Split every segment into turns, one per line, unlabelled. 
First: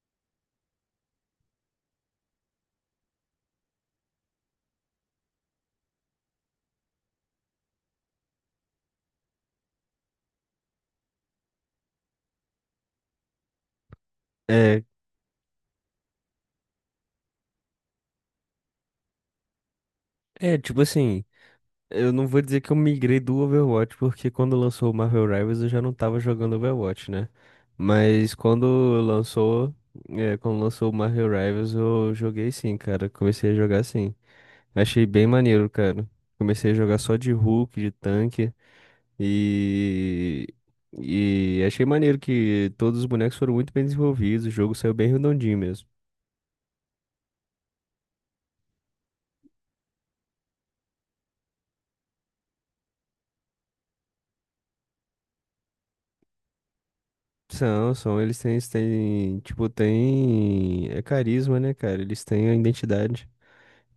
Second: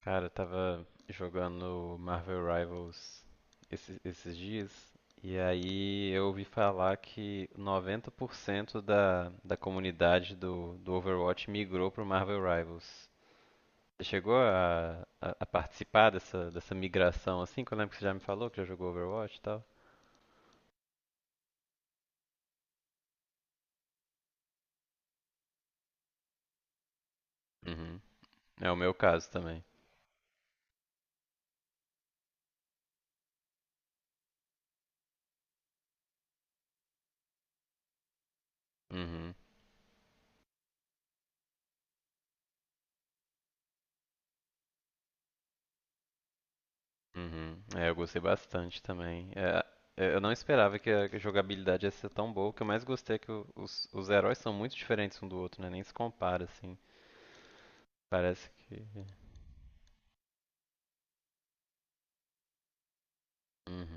Cara, eu tava jogando Marvel Rivals esses dias e aí eu ouvi falar que 90% da comunidade do Overwatch migrou pro Marvel Rivals. Você chegou
É,
a participar dessa migração assim? Que eu lembro que você já me falou que já jogou Overwatch e tal.
é, tipo assim, eu não vou dizer que eu migrei do Overwatch, porque quando lançou o Marvel Rivals eu já não tava jogando Overwatch, né?
Uhum.
Mas
É o meu caso também.
lançou, quando lançou o Marvel Rivals eu joguei sim, cara. Comecei a jogar sim. Achei bem maneiro, cara. Comecei a jogar só de Hulk, de tanque
Uhum.
e. E achei maneiro que todos os bonecos foram muito bem desenvolvidos, o jogo saiu bem redondinho mesmo.
Uhum. É, eu gostei bastante também. É, eu não esperava que a jogabilidade ia ser tão boa. O que eu mais gostei é que os heróis são muito diferentes um do outro, né? Nem se compara, assim.
São, eles
Parece
têm, eles
que.
têm, tipo, têm carisma, né, cara? Eles têm a identidade.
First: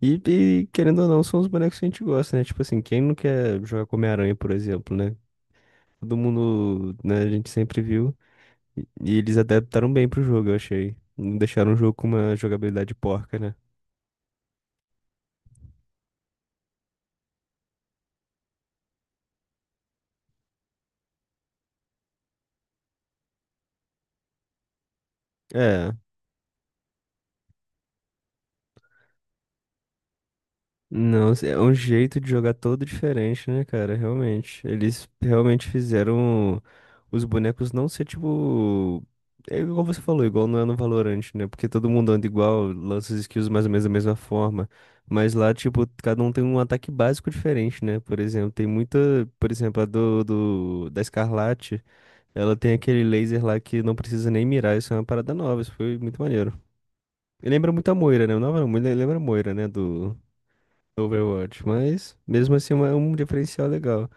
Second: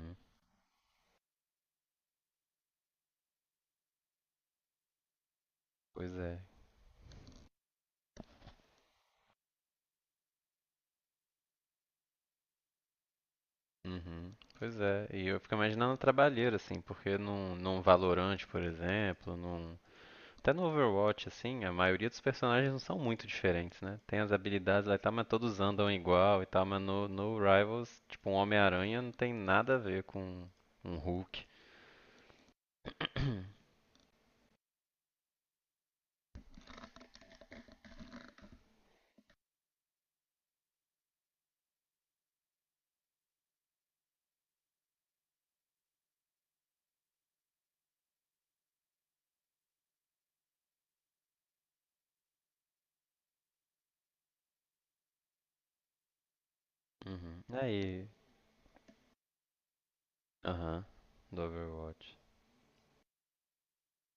E, e, querendo ou não, são os bonecos que a gente gosta, né? Tipo assim, quem não quer jogar com Homem-Aranha, por exemplo, né?
Pois
Todo
é.
mundo, né, a gente sempre viu. E eles adaptaram bem pro jogo, eu achei. Não deixaram o jogo com uma jogabilidade porca, né?
Uhum. Pois é. E eu fico imaginando a trabalheira, assim, porque num Valorant, por exemplo, num. Até no Overwatch, assim, a maioria dos personagens não são muito diferentes, né? Tem as habilidades lá e tal, mas todos andam
É,
igual e tal, mas no Rivals, tipo, um Homem-Aranha não tem nada a ver com um
não,
Hulk.
é um jeito de jogar todo diferente, né, cara? Realmente. Eles realmente fizeram os bonecos não ser tipo. É igual você falou, igual não é no Valorant, né? Porque todo mundo anda igual, lança as skills mais ou menos da mesma forma. Mas lá, tipo, cada um tem um ataque básico diferente, né? Por exemplo, tem muita. Por exemplo, a da Escarlate, ela tem aquele laser lá que não precisa nem mirar. Isso é uma parada nova, isso foi muito maneiro.
Uhum.
E lembra muito a
Aí,
Moira, né? Não, não, lembra a Moira, né? Do
aham, do
Overwatch,
Overwatch.
mas mesmo assim é é um diferencial legal.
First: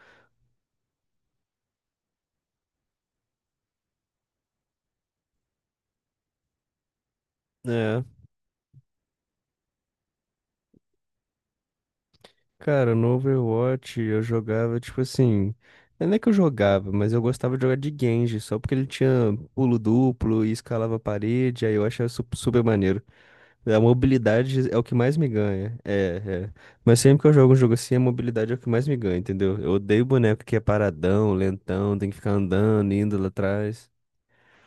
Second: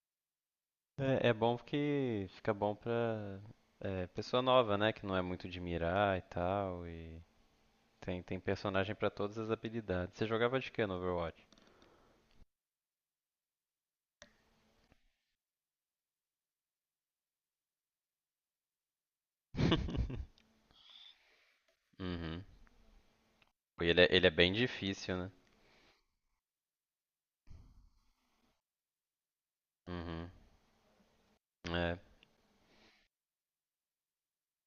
É, é bom porque fica bom pra pessoa nova, né? Que não é muito de mirar e tal. E
É,
tem personagem pra todas as habilidades. Você jogava de quê no Overwatch?
cara, no Overwatch eu jogava tipo assim. Não é que eu jogava, mas eu gostava de jogar de Genji, só porque ele tinha pulo duplo e escalava a parede, aí eu achava super maneiro. A
Pô, ele é bem
mobilidade é o que mais
difícil,
me
né?
ganha. É, é. Mas sempre que eu jogo um jogo assim, a mobilidade é o que mais me ganha, entendeu? Eu odeio
Uhum.
boneco que é paradão,
É,
lentão, tem que ficar andando, indo lá atrás.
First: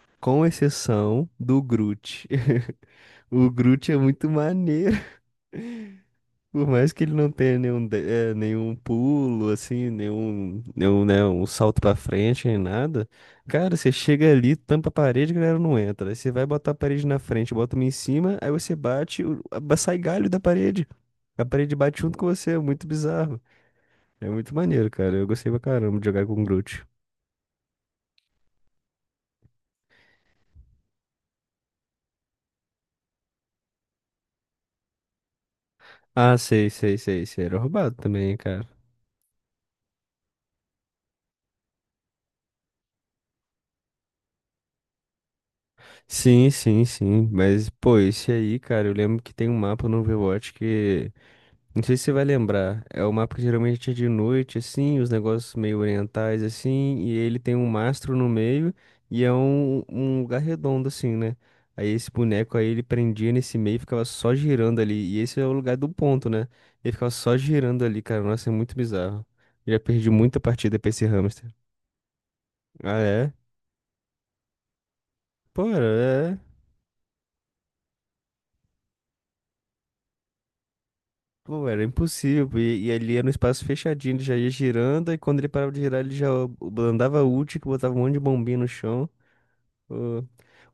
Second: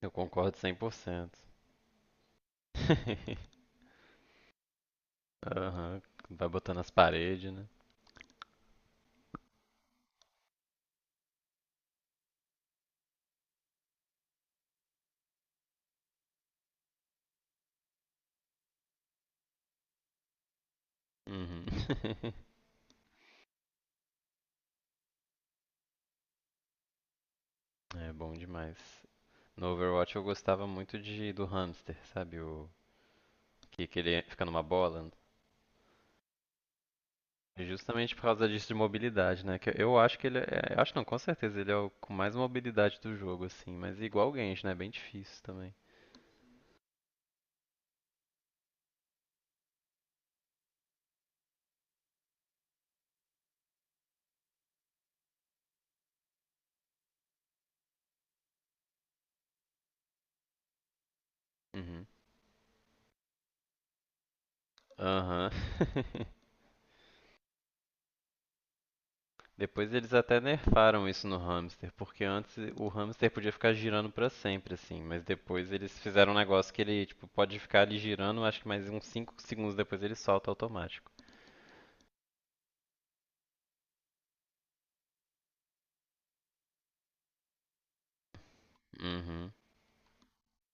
eu
Com
concordo cem por
exceção
cento.
do Groot. O Groot é muito maneiro.
Aham, vai
Por
botando nas
mais que ele não
paredes,
tenha
né?
nenhum, nenhum pulo, assim, nenhum, né, um salto pra frente, nem nada. Cara, você chega ali, tampa a parede, a galera não entra. Aí você vai botar a parede na frente, bota uma em cima, aí você bate, sai galho da parede. A
Uhum.
parede bate junto com você, é muito bizarro. É muito maneiro, cara. Eu gostei pra caramba de jogar com o Groot.
É bom demais. No Overwatch eu gostava muito de do hamster, sabe? O que, que ele fica numa bola,
Ah, sei, sei, sei, sei. Era roubado
justamente por
também,
causa
cara.
disso de mobilidade, né? Que eu acho que ele é, acho não, com certeza ele é o com mais mobilidade do jogo assim, mas igual o Genshin, né? É bem difícil também.
Sim, sim, sim. Mas, pô, esse aí, cara, eu lembro que tem um mapa no Overwatch que. Não sei se você vai lembrar. É o mapa que geralmente é de noite, assim, os negócios meio orientais, assim, e ele tem um mastro no meio e é um, um lugar redondo, assim, né? Aí
Uhum.
esse boneco aí ele prendia nesse meio e ficava só girando ali. E esse é
Aham.
o lugar do ponto, né? Ele ficava só girando ali, cara. Nossa, é muito bizarro. Já
Depois
perdi
eles
muita
até
partida pra esse
nerfaram isso no
hamster.
hamster, porque antes o
Ah,
hamster
é?
podia ficar girando pra sempre assim, mas
Pô,
depois eles
era,
fizeram um
é.
negócio que ele tipo pode ficar ali girando, acho que mais uns 5 segundos depois ele solta automático.
Pô, era impossível. E ali era um espaço fechadinho, ele já ia girando, e quando ele parava de girar, ele já andava ult, que botava um monte de bombinha no chão.
Uhum.
Uh,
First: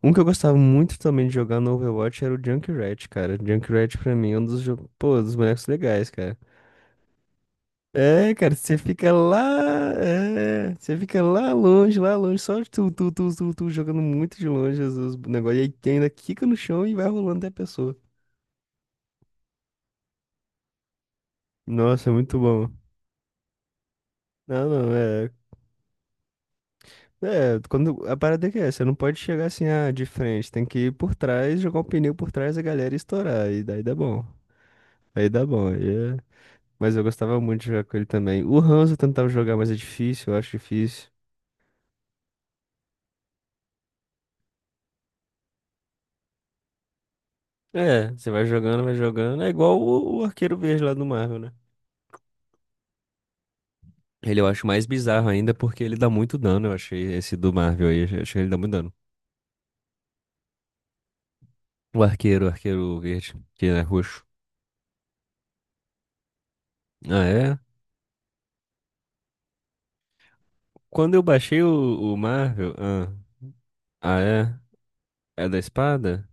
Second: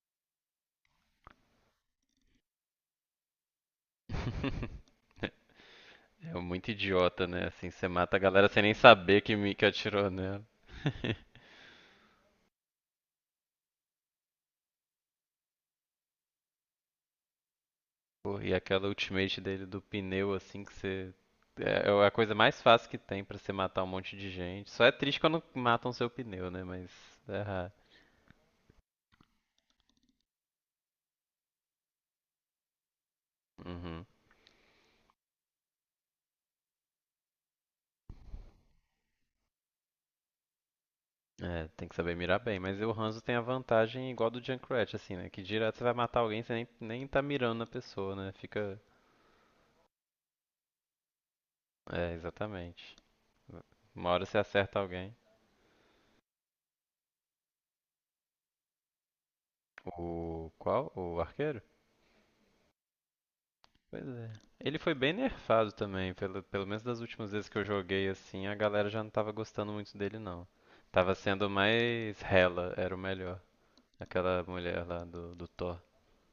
Um que eu gostava muito também de jogar no Overwatch era o Junkrat, cara. Junkrat pra mim é um dos, pô, dos bonecos legais,
É
cara.
muito idiota, né? Assim, você mata a
É,
galera
cara,
sem nem
você fica
saber
lá,
que atirou nela.
é, você fica lá longe, só tu, tu, tu, tu, tu, jogando muito de longe os negócios, e aí tem ainda quica no chão e vai rolando até a pessoa.
Pô, e aquela ultimate dele do pneu, assim, que você. É a
Nossa, é
coisa
muito
mais
bom.
fácil que tem pra você matar um monte de
Não,
gente. Só é
não,
triste
é,
quando matam seu pneu, né? Mas. É
é,
raro.
quando, a parada é que é, você não pode chegar assim, ah, de frente, tem que ir por trás, jogar o pneu por trás, a galera e estourar, e daí
Uhum.
dá bom, aí é. Mas eu gostava muito de jogar com ele também. O Hanzo eu tentava jogar, mas é difícil, eu acho difícil.
É, tem que saber mirar bem. Mas o Hanzo tem a vantagem igual do Junkrat, assim, né? Que direto você vai matar alguém, você nem tá mirando na
É,
pessoa,
você
né?
vai
Fica.
jogando, vai jogando. É igual o Arqueiro Verde lá do Marvel, né?
É, exatamente. Uma hora você
Ele eu acho
acerta
mais
alguém.
bizarro ainda porque ele dá muito dano, eu achei esse do Marvel aí. Eu achei que ele dá muito dano.
O. Qual? O arqueiro?
O Arqueiro Verde, que é
Pois
roxo.
é. Ele foi bem nerfado também, pelo menos das
Ah,
últimas vezes que
é?
eu joguei assim, a galera já não tava gostando muito dele não. Tava
Quando eu
sendo
baixei o
mais Hela,
Marvel.
era o
Ah,
melhor.
ah,
Aquela
é?
mulher lá do
É da
Thor.
espada?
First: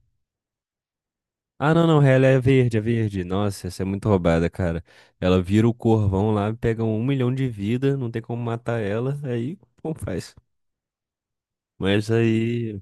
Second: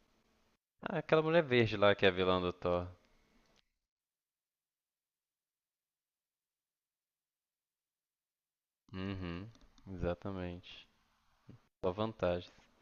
Ah, aquela mulher
Ah,
verde
não,
lá
não,
que é a
ela é
vilã do
verde, é
Thor.
verde. Nossa, essa é muito roubada, cara. Ela vira o corvão lá, pega um milhão de vida, não tem como matar ela,
Uhum,
aí como faz?
exatamente. Só
Mas
vantagens.
aí.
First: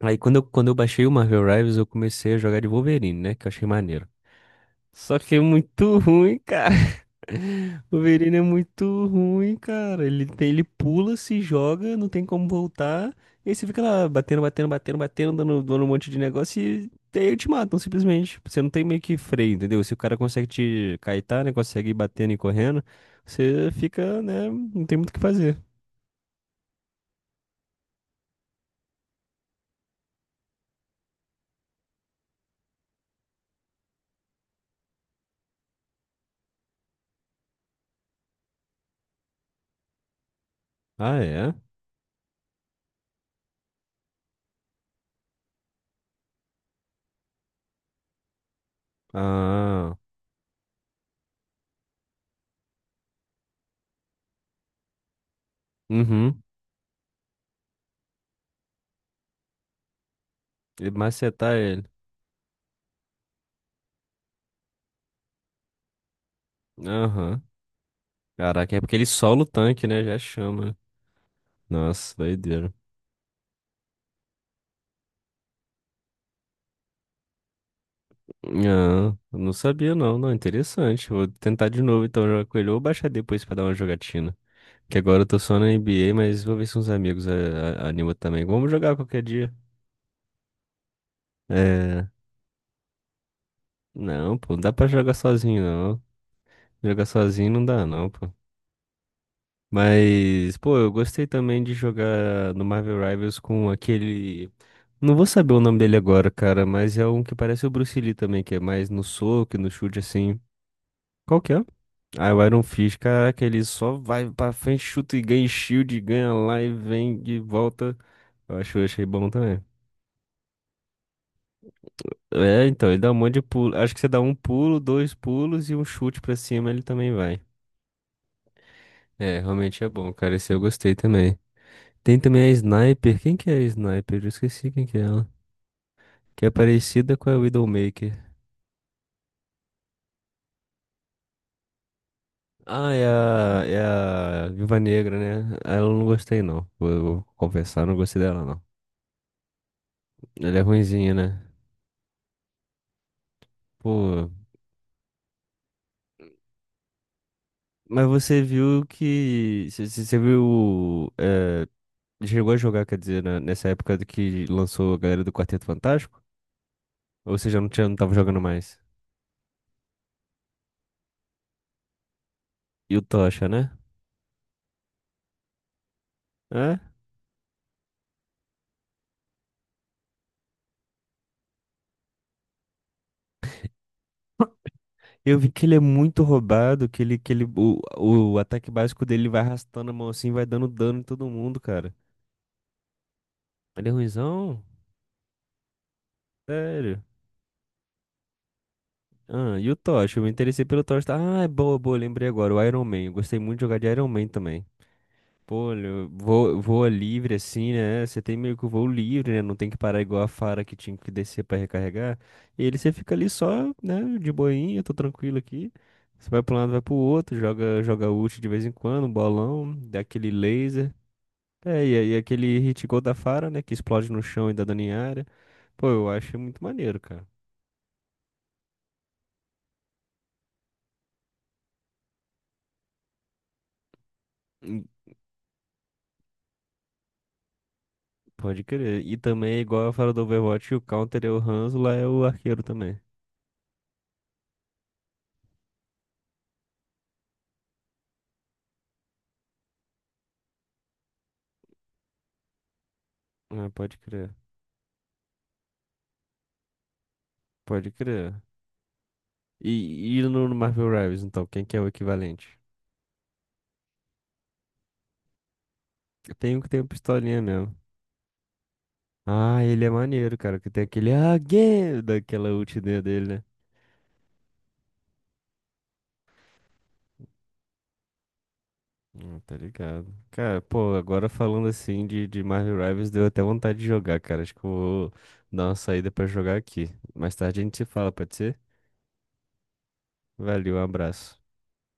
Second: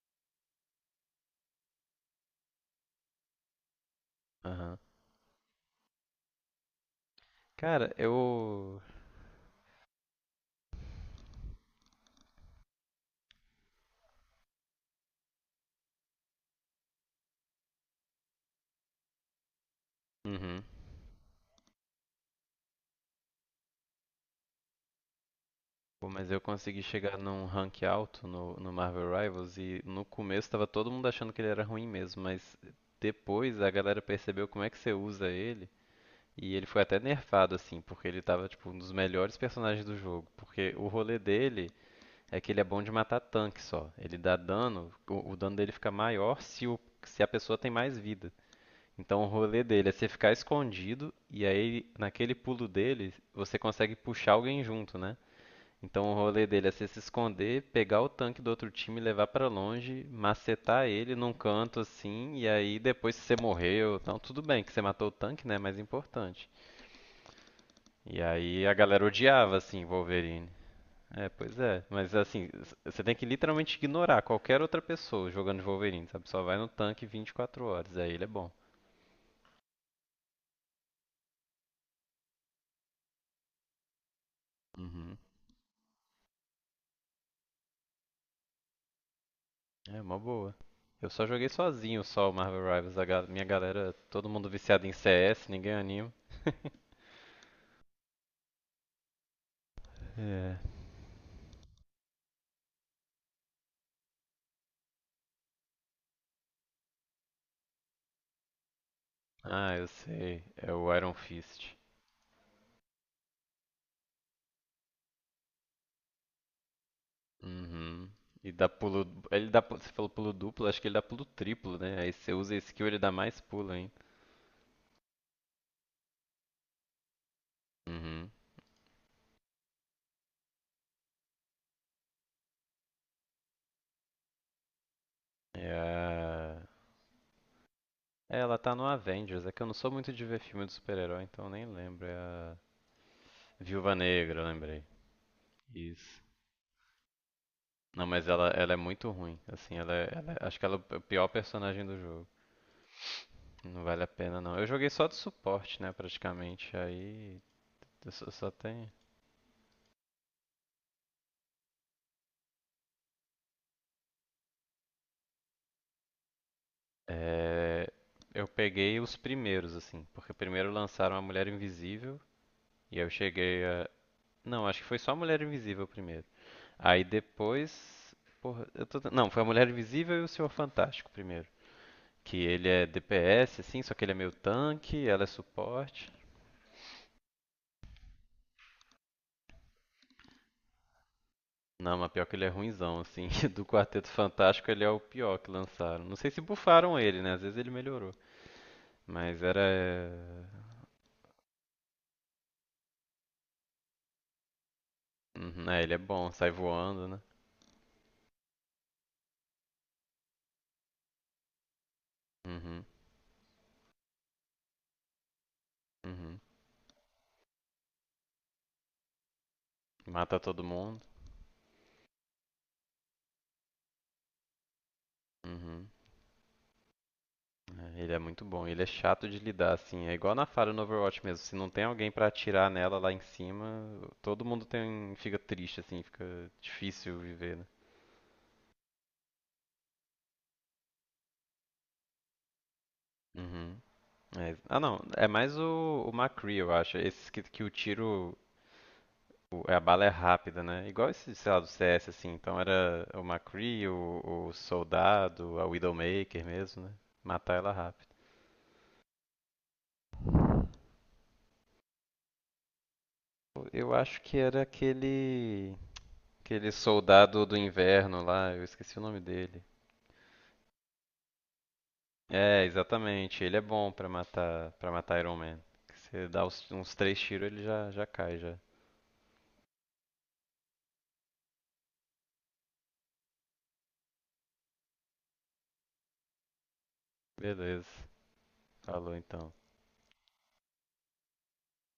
Aí quando eu baixei o Marvel Rivals, eu comecei a jogar de Wolverine, né? Que eu achei maneiro.
Aham.
Só que é muito ruim, cara.
Cara,
O Verino é
eu.
muito ruim, cara. Ele tem, ele pula, se joga, não tem como voltar. E aí você fica lá batendo, batendo, batendo, batendo, dando, dando um monte de negócio e aí te matam simplesmente. Você não tem meio que freio, entendeu? Se o cara consegue
Uhum.
te caetar, né? Consegue ir batendo e correndo, você fica, né? Não tem muito o que fazer.
Pô, mas eu consegui chegar num rank alto no Marvel Rivals e no começo tava todo mundo achando que ele era ruim mesmo, mas depois a galera percebeu como é que você usa ele e ele foi até nerfado assim, porque ele tava tipo um dos melhores personagens do jogo, porque o rolê
Ah, é?
dele é que ele é bom de matar tanque só. Ele dá dano, o dano dele fica maior se a pessoa tem mais vida. Então o rolê dele é
Ah,
você ficar escondido e aí naquele pulo dele você consegue puxar alguém junto, né? Então o
uhum.
rolê dele é você se esconder, pegar o tanque do outro time, levar pra longe, macetar
E
ele num
macetar
canto
ele.
assim, e aí depois se você morreu, então tudo bem que você matou o tanque, né, mas é importante.
Aham.
E aí a
Caraca, é porque
galera
ele sola o
odiava assim
tanque, né? Já
Wolverine.
chama.
É, pois é, mas
Nossa,
assim,
doideira.
você tem que literalmente ignorar qualquer outra pessoa jogando de Wolverine, sabe? Só vai no tanque 24 horas, aí ele é bom.
Ah, não sabia não, não, interessante. Vou tentar de novo então jogar com ele ou baixar depois pra dar uma jogatina. Que
Uhum.
agora eu tô só na NBA, mas vou ver se uns amigos animam também. Vamos jogar qualquer dia.
É uma boa. Eu só joguei sozinho
É,
só o Marvel Rivals, minha galera, todo
não,
mundo
pô, não dá
viciado
pra
em
jogar
CS,
sozinho
ninguém
não.
anima.
Jogar sozinho não dá não, pô.
É.
Mas, pô, eu gostei também de jogar no Marvel Rivals com aquele. Não vou saber o nome dele agora, cara, mas é um que parece o Bruce Lee também, que é mais no soco e no
Ah, eu
chute assim.
sei. É o Iron
Qual que é?
Fist.
Ah, o Iron Fist, caraca, ele só vai pra frente, chuta e ganha shield, ganha lá e vem de volta.
Uhum. E
Eu
dá
acho, eu achei
pulo.
bom
Ele dá.
também.
Você falou pulo duplo, acho que ele dá pulo triplo, né? Aí você usa a
É,
skill,
então,
ele
ele
dá
dá um monte
mais
de
pulo
pulo.
ainda.
Acho que você dá um pulo, dois pulos e um chute pra cima, ele também vai.
Uhum.
É, realmente é bom, cara. Esse eu gostei também. Tem também a Sniper. Quem que é a Sniper? Eu esqueci quem que é ela.
É
Que é
a...
parecida com a Widowmaker.
é, ela tá no Avengers. É que eu não sou muito de ver filme de super-herói, então eu nem lembro. É a
Ah, é a, é
Viúva Negra, eu
a Viúva
lembrei.
Negra, né? Ela eu não
Isso.
gostei, não. Vou confessar, não
Não,
gostei
mas
dela,
ela,
não.
ela é muito ruim. Assim,
Ela
acho
é
que ela é o
ruinzinha,
pior
né?
personagem do jogo. Não vale a
Pô,
pena, não. Eu joguei só de suporte, né, praticamente. Aí
mas
eu só,
você
só
viu
tem.
que. Você viu. Chegou a jogar, quer dizer, nessa época do que lançou a galera do Quarteto Fantástico? Ou você já não,
É,
tinha, não tava jogando
eu
mais?
peguei os primeiros, assim, porque primeiro lançaram a Mulher Invisível, e
E o
aí eu
Tocha,
cheguei
né?
a. Não, acho que foi só a Mulher Invisível primeiro.
É?
Aí depois. Porra, eu tô. Não, foi a Mulher Invisível e o Senhor Fantástico primeiro. Que ele é DPS, assim, só que ele é meio tanque, ela é
Eu vi que ele é
suporte.
muito roubado, que ele, o, ataque básico dele vai arrastando a mão assim, vai dando dano em todo mundo, cara.
Não, mas pior que ele é ruinzão, assim. Do
Ele é
Quarteto
ruinzão?
Fantástico ele é o pior que lançaram. Não sei se bufaram
Sério?
ele, né? Às vezes ele melhorou. Mas
Ah,
era.
e o Tocha? Eu me interessei pelo Tocha. Tá? Ah, é boa, boa, lembrei agora. O Iron Man. Eu gostei muito de jogar de Iron Man também.
Uhum,
Pô,
é,
olha,
ele é
eu
bom, sai
vou, voa
voando, né?
livre assim, né? Você tem meio que o voo livre, né? Não tem que parar igual a Fara que tinha que descer pra recarregar. E ele
Uhum,
você fica ali só, né? De boinha, tô tranquilo aqui. Você
uhum.
vai pra um lado, vai pro outro, joga, joga ult de vez em quando, um bolão, dá aquele
Mata todo
laser.
mundo.
É, e, aí aquele hit gold da Fara, né? Que explode no chão e dá dano em área.
Uhum.
Pô, eu acho muito maneiro, cara.
É, ele é muito bom. Ele é chato de lidar, assim. É igual na Fara no Overwatch mesmo. Se não tem alguém pra atirar nela lá em cima, todo mundo
Hum,
tem, fica triste, assim. Fica difícil viver, né?
Pode crer. E também, é igual a Fara do Overwatch, o counter é o Hanzo, lá é o arqueiro também.
Uhum. É, ah, não. É mais o McCree, eu acho. Esses que o tiro. A bala é rápida, né? Igual esse, sei lá, do CS, assim. Então era o
Ah,
McCree,
pode crer.
o Soldado, a Widowmaker mesmo, né? Matar ela
Pode
rápido.
crer. E no Marvel Rivals, então, quem que é o equivalente?
Eu acho que era aquele.
Tem um que
Aquele
tem uma pistolinha
soldado do
mesmo.
inverno lá, eu esqueci o nome dele.
Ah, ele é maneiro, cara, que tem aquele again daquela
É,
ult dele,
exatamente.
né?
Ele é bom pra para matar Iron Man. Você dá uns três tiros, ele já cai já.
Tá ligado. Cara, pô, agora falando assim de Marvel Rivals, deu até vontade de jogar, cara. Acho que eu vou dar uma saída pra jogar aqui. Mais tarde a gente se
Beleza.
fala, pode ser?
Falou então.
Valeu, um abraço.